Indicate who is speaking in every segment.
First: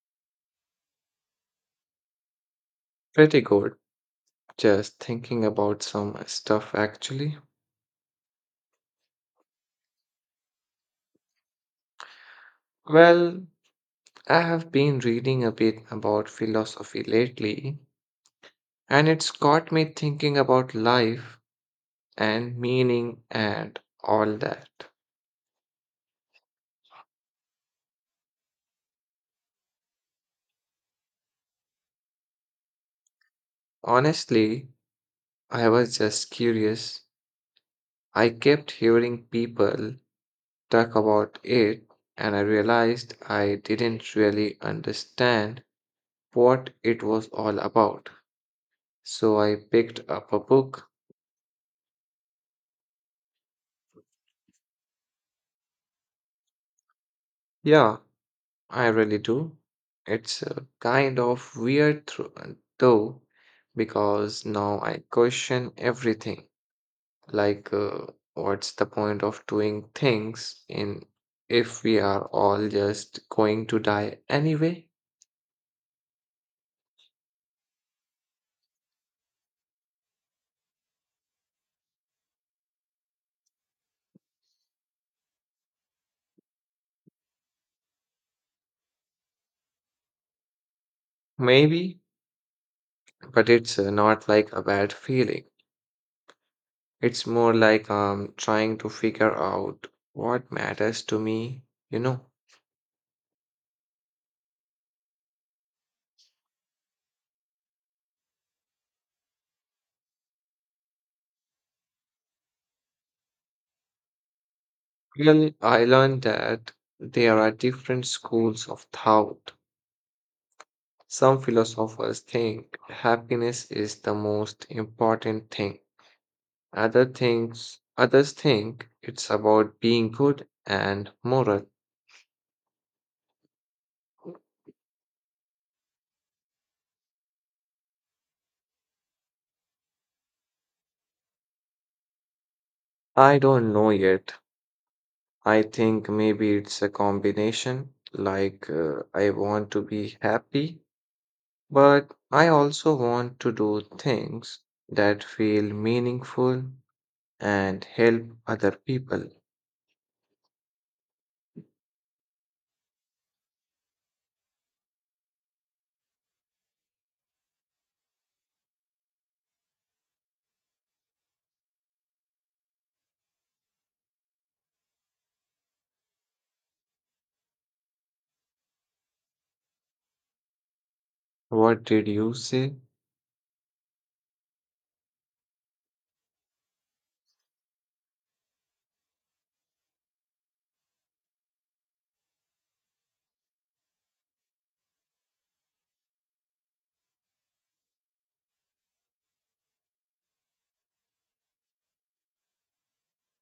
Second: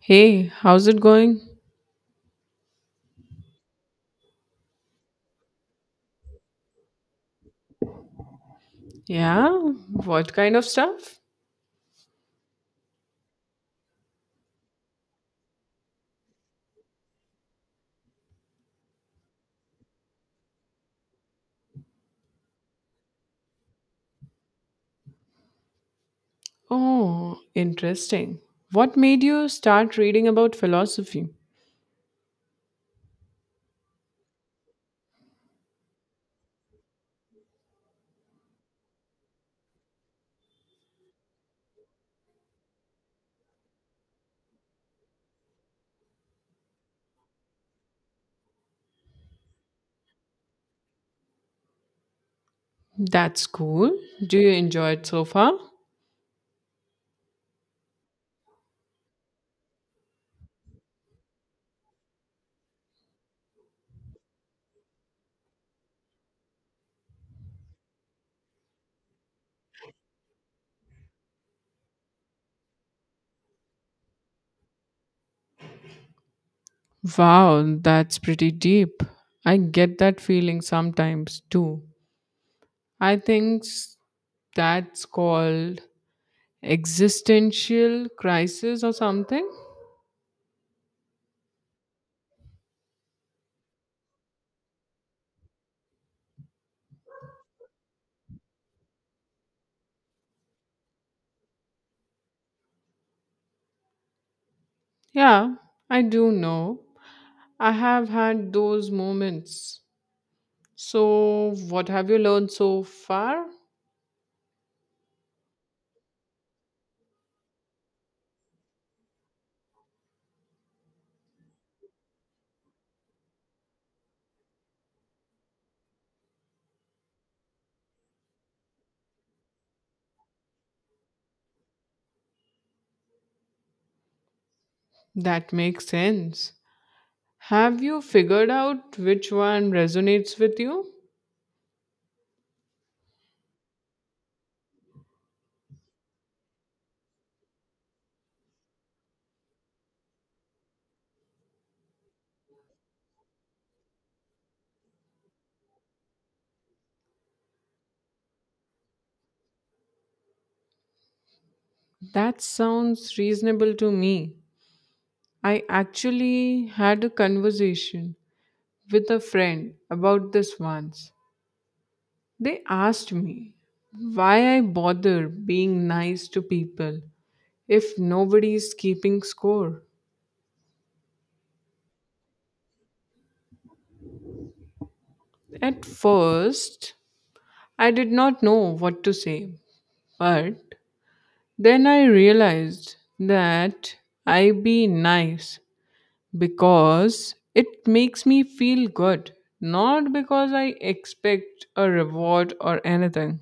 Speaker 1: Hey, how's it going?
Speaker 2: Pretty good. Just thinking about some stuff actually.
Speaker 1: Yeah, what kind of stuff?
Speaker 2: Well, I have been reading a bit about philosophy lately, and it's got me thinking about life and meaning and all that.
Speaker 1: Oh, interesting. What made you start reading about philosophy?
Speaker 2: Honestly, I was just curious. I kept hearing people talk about it, and I realized I didn't really understand what it was all about. So I picked up a book.
Speaker 1: That's cool. Do you enjoy it so far?
Speaker 2: Yeah, I really do. It's kind of weird though, because now I question everything. Like, uh, what's the point of doing things in if we are all just going to die anyway?
Speaker 1: Wow, that's pretty deep. I get that feeling sometimes too. I think s- that's called existential crisis or something.
Speaker 2: Maybe, but it's not like a bad feeling. It's more like trying to figure out what matters to me, you know.
Speaker 1: Yeah, I do know. I have had those moments. So, what have you learned so far?
Speaker 2: Really, I learned that there are different schools of thought. Some philosophers think happiness is the most important thing. Other things, others think it's about being good and moral.
Speaker 1: That makes sense. Have you figured out which one resonates with you?
Speaker 2: I don't know yet. I think maybe it's a combination. I want to be happy, but I also want to do things that feel meaningful and help other people.
Speaker 1: That sounds reasonable to me. I actually had a conversation with a friend about this once. They asked me why I bother being nice to people if nobody is keeping score.
Speaker 2: What did you say?
Speaker 1: At first, I did not know what to say, but then I realized that I be nice because it makes me feel good, not because I expect a reward or anything.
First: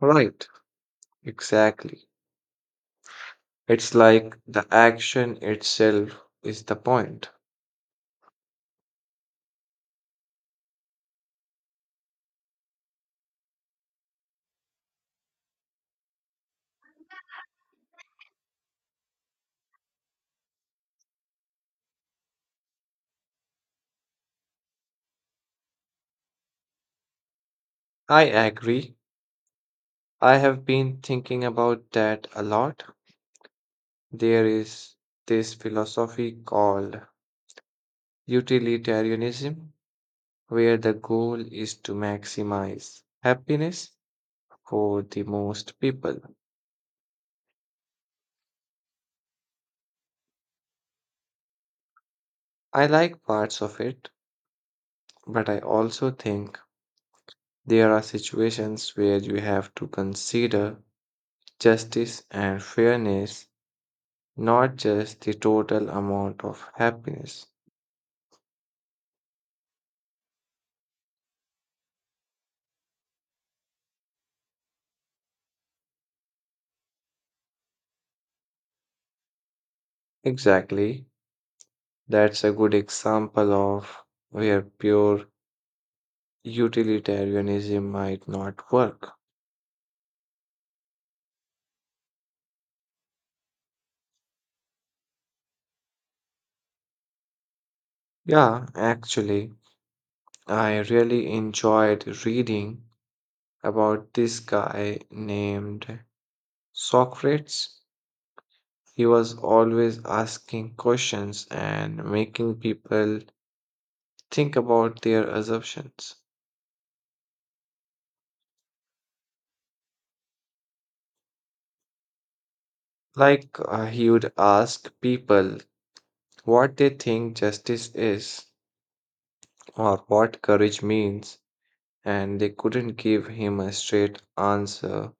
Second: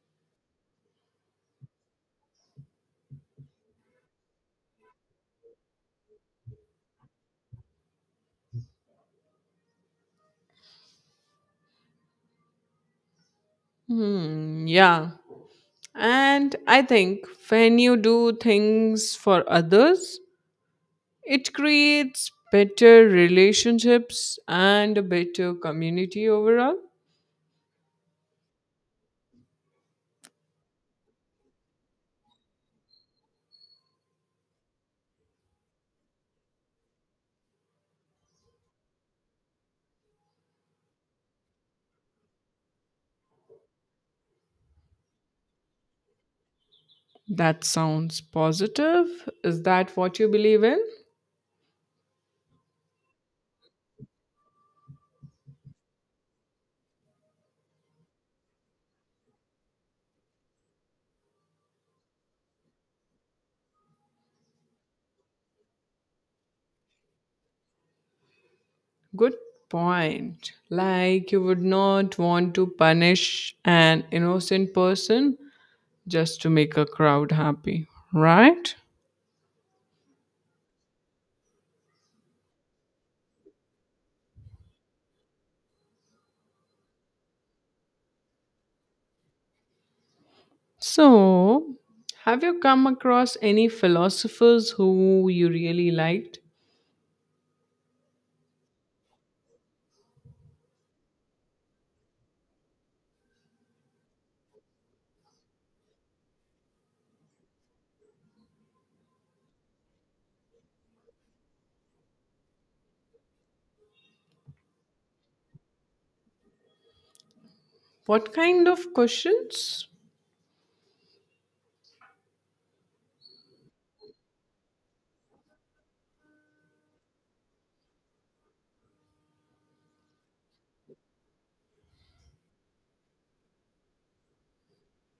Speaker 2: Right, exactly. It's like the action itself is the point.
Speaker 1: Hmm, yeah. And I think when you do things for others, it creates better relationships and a better community overall.
Speaker 2: I agree. I have been thinking about that a lot. There is this philosophy called utilitarianism, where the goal is to maximize happiness for the most people.
Speaker 1: That sounds positive. Is that what you believe in?
Speaker 2: I like parts of it, but I also think there are situations where you have to consider justice and fairness, not just the total amount of happiness.
Speaker 1: Good point. Like you would not want to punish an innocent person just to make a crowd happy, right?
Speaker 2: Exactly. That's a good example of where pure utilitarianism might not work.
Speaker 1: So, have you come across any philosophers who you really liked?
Speaker 2: Yeah, actually, I really enjoyed reading about this guy named Socrates. He was always asking questions and making people think about their assumptions.
Speaker 1: What kind of questions?
Speaker 2: He would ask people what they think justice is or what courage means, and they couldn't give him a straight answer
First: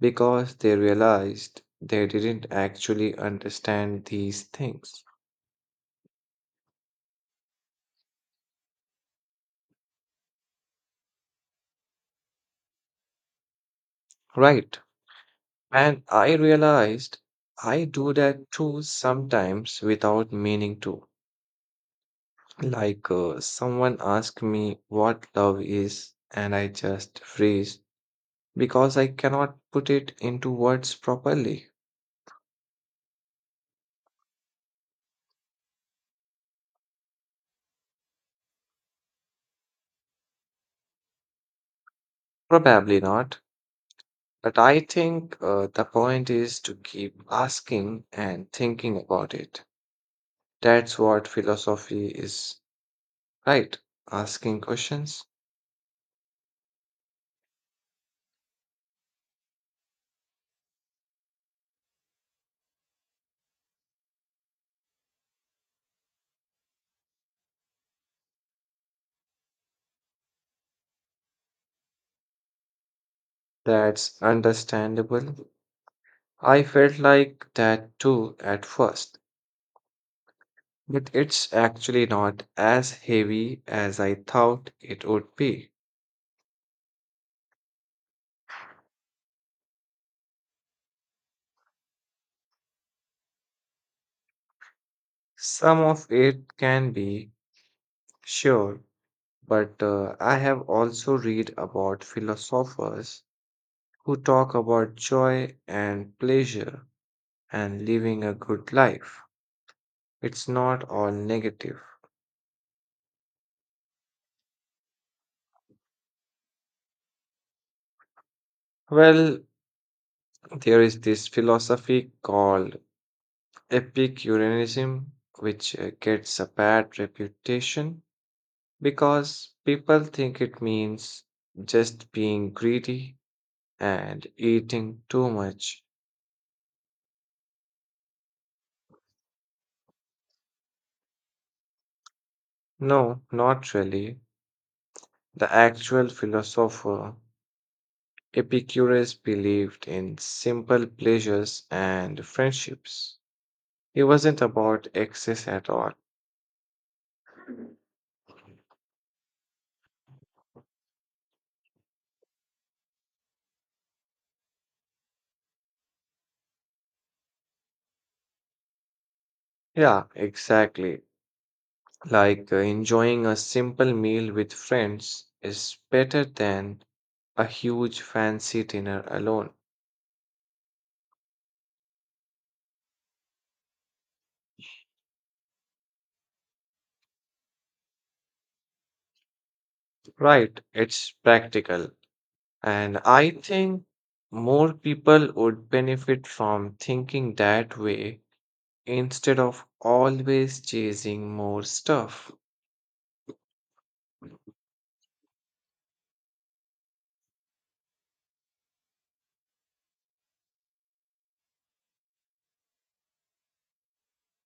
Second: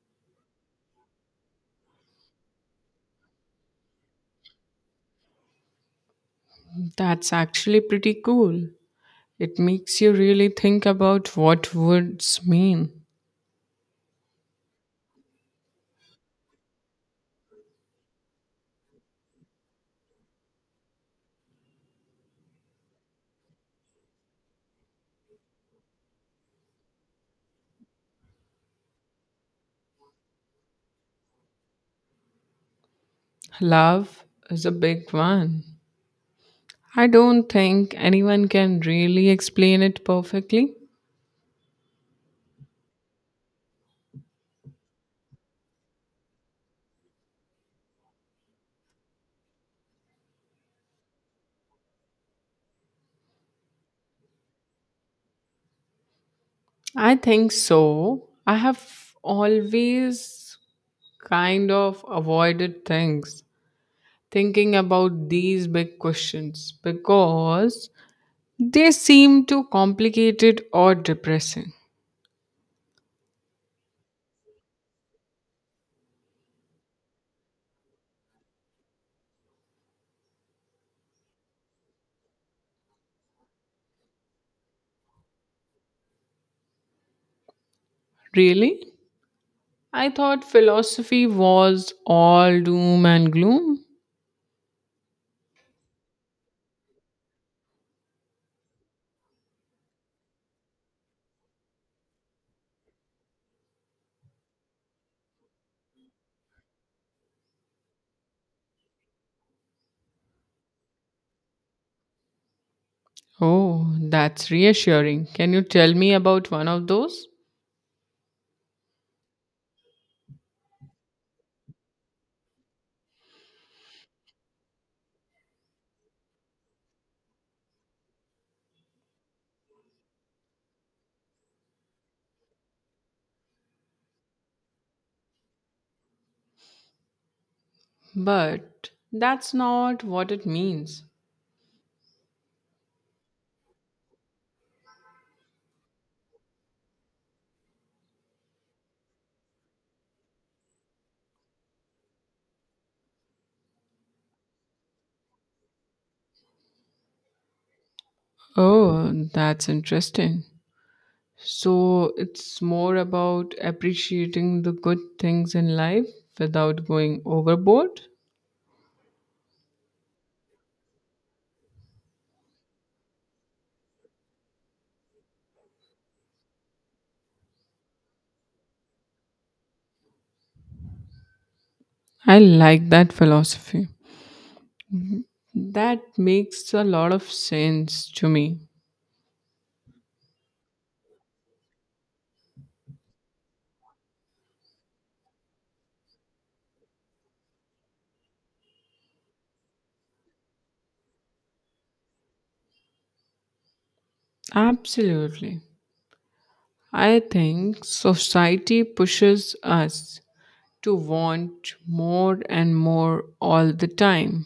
Speaker 2: because they realized they didn't actually understand these things.
Speaker 1: That's actually pretty cool. It makes you really think about what words mean.
Speaker 2: Right. And I realized I do that too sometimes without meaning to. Someone asked me what love is, and I just freeze because I cannot put it into words properly.
Speaker 1: Love is a big one. I don't think anyone can really explain it perfectly.
Speaker 2: Probably not, but I think the point is to keep asking and thinking about it. That's what philosophy is, right? Asking questions.
Speaker 1: I think so. I have always kind of avoided things, thinking about these big questions because they seem too complicated or depressing.
Speaker 2: That's understandable. I felt like that too at first, but it's actually not as heavy as I thought it would be.
Speaker 1: Really? I thought philosophy was all doom and gloom.
Speaker 2: Some of it can be, sure, but I have also read about philosophers who talk about joy and pleasure and living a good life. It's not all negative.
Speaker 1: Oh, that's reassuring. Can you tell me about one of those?
Speaker 2: Well, there is this philosophy called Epicureanism, which gets a bad reputation because people think it means just being greedy and eating too much.
Speaker 1: But that's not what it means.
Speaker 2: No, not really. The actual philosopher Epicurus believed in simple pleasures and friendships. It wasn't about excess at all.
Speaker 1: Oh, that's interesting. So it's more about appreciating the good things in life without going overboard.
Speaker 2: Yeah, exactly. Enjoying a simple meal with friends is better than a huge fancy dinner alone.
Speaker 1: I like that philosophy. That makes a lot of sense to me.
Speaker 2: Right, it's practical. And I think more people would benefit from thinking that way instead of always chasing more stuff.
Speaker 1: Absolutely. I think society pushes us to want more and more all the time.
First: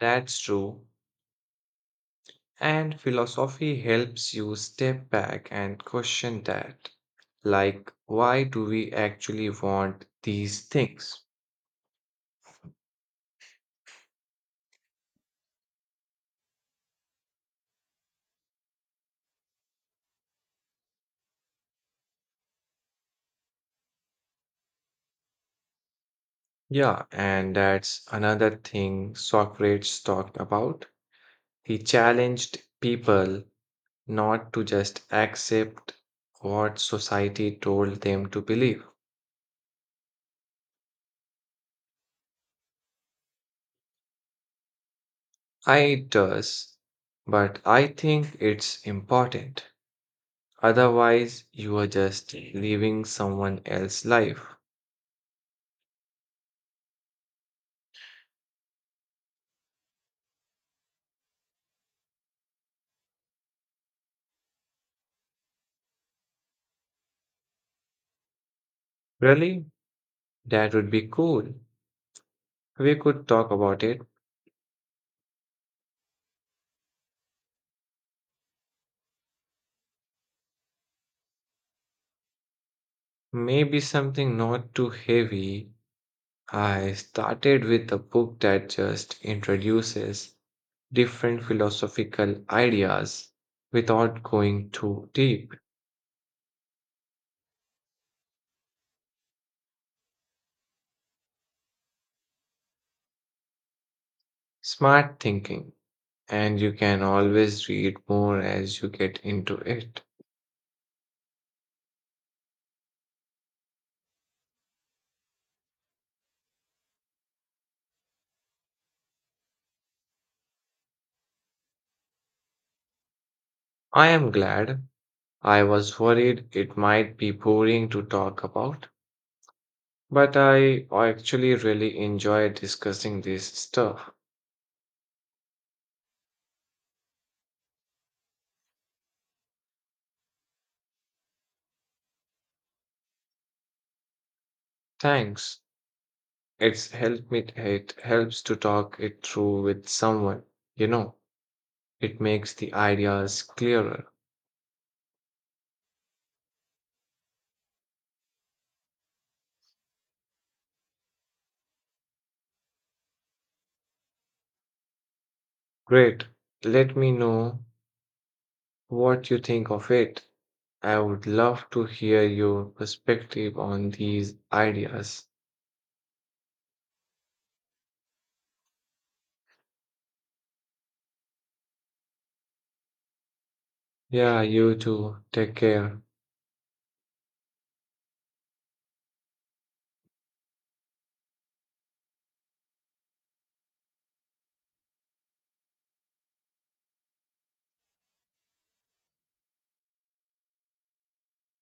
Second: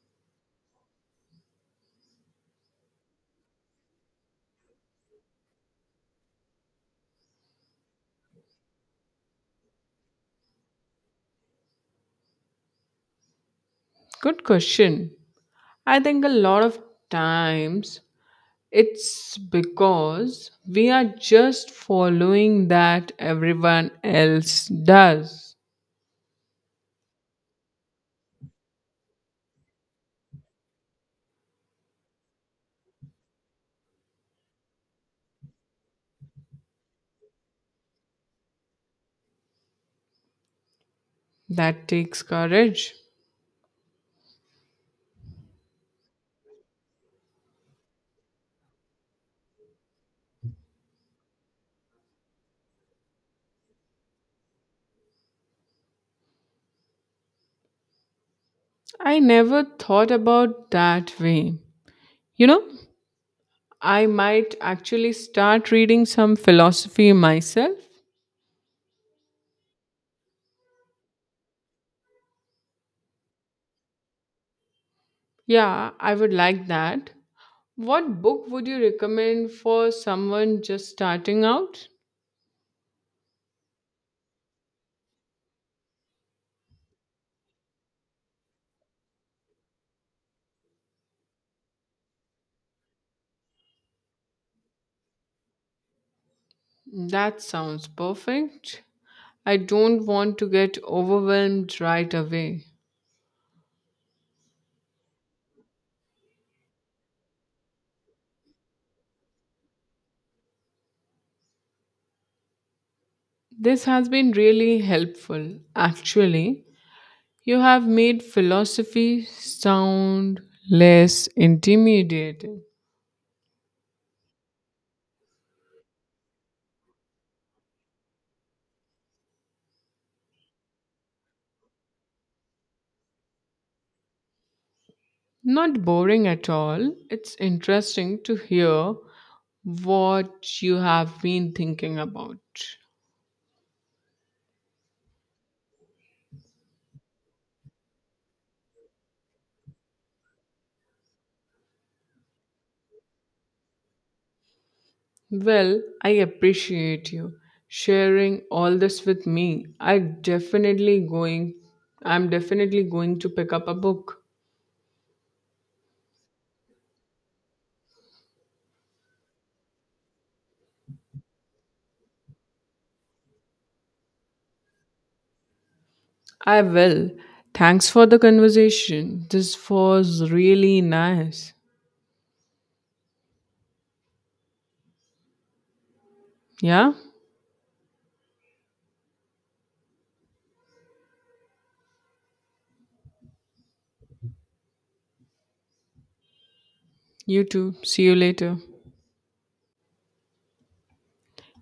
Speaker 2: That's true. And philosophy helps you step back and question that. Like, why do we actually want these things?
Speaker 1: Good question. I think a lot of times it's because we are just following that everyone else does.
Speaker 2: Yeah, and that's another thing Socrates talked about. He challenged people not to just accept what society told them to believe.
Speaker 1: That takes courage.
Speaker 2: I it does, but I think it's important. Otherwise, you are just living someone else's life.
Speaker 1: I never thought about that way. You know, I might actually start reading some philosophy myself.
Speaker 2: Really? That would be cool. We could talk about it.
Speaker 1: Yeah, I would like that. What book would you recommend for someone just starting out?
Speaker 2: Maybe something not too heavy. I started with a book that just introduces different philosophical ideas without going too deep.
Speaker 1: That sounds perfect. I don't want to get overwhelmed right away.
Speaker 2: Smart thinking, and you can always read more as you get into it.
Speaker 1: This has been really helpful. Actually, you have made philosophy sound less intimidating.
Speaker 2: I am glad. I was worried it might be boring to talk about, but I actually really enjoy discussing this stuff.
Speaker 1: Not boring at all. It's interesting to hear what you have been thinking about.
Speaker 2: Thanks. It helps to talk it through with someone. You know, it makes the ideas clearer.
Speaker 1: Well, I appreciate you sharing all this with me. I'm definitely going to pick up a book.
Speaker 2: Great. Let me know what you think of it. I would love to hear your perspective on these ideas.
Speaker 1: I will. Thanks for the conversation. This was really nice.
Speaker 2: Yeah, you too. Take care.
Speaker 1: Yeah? You too. See you later.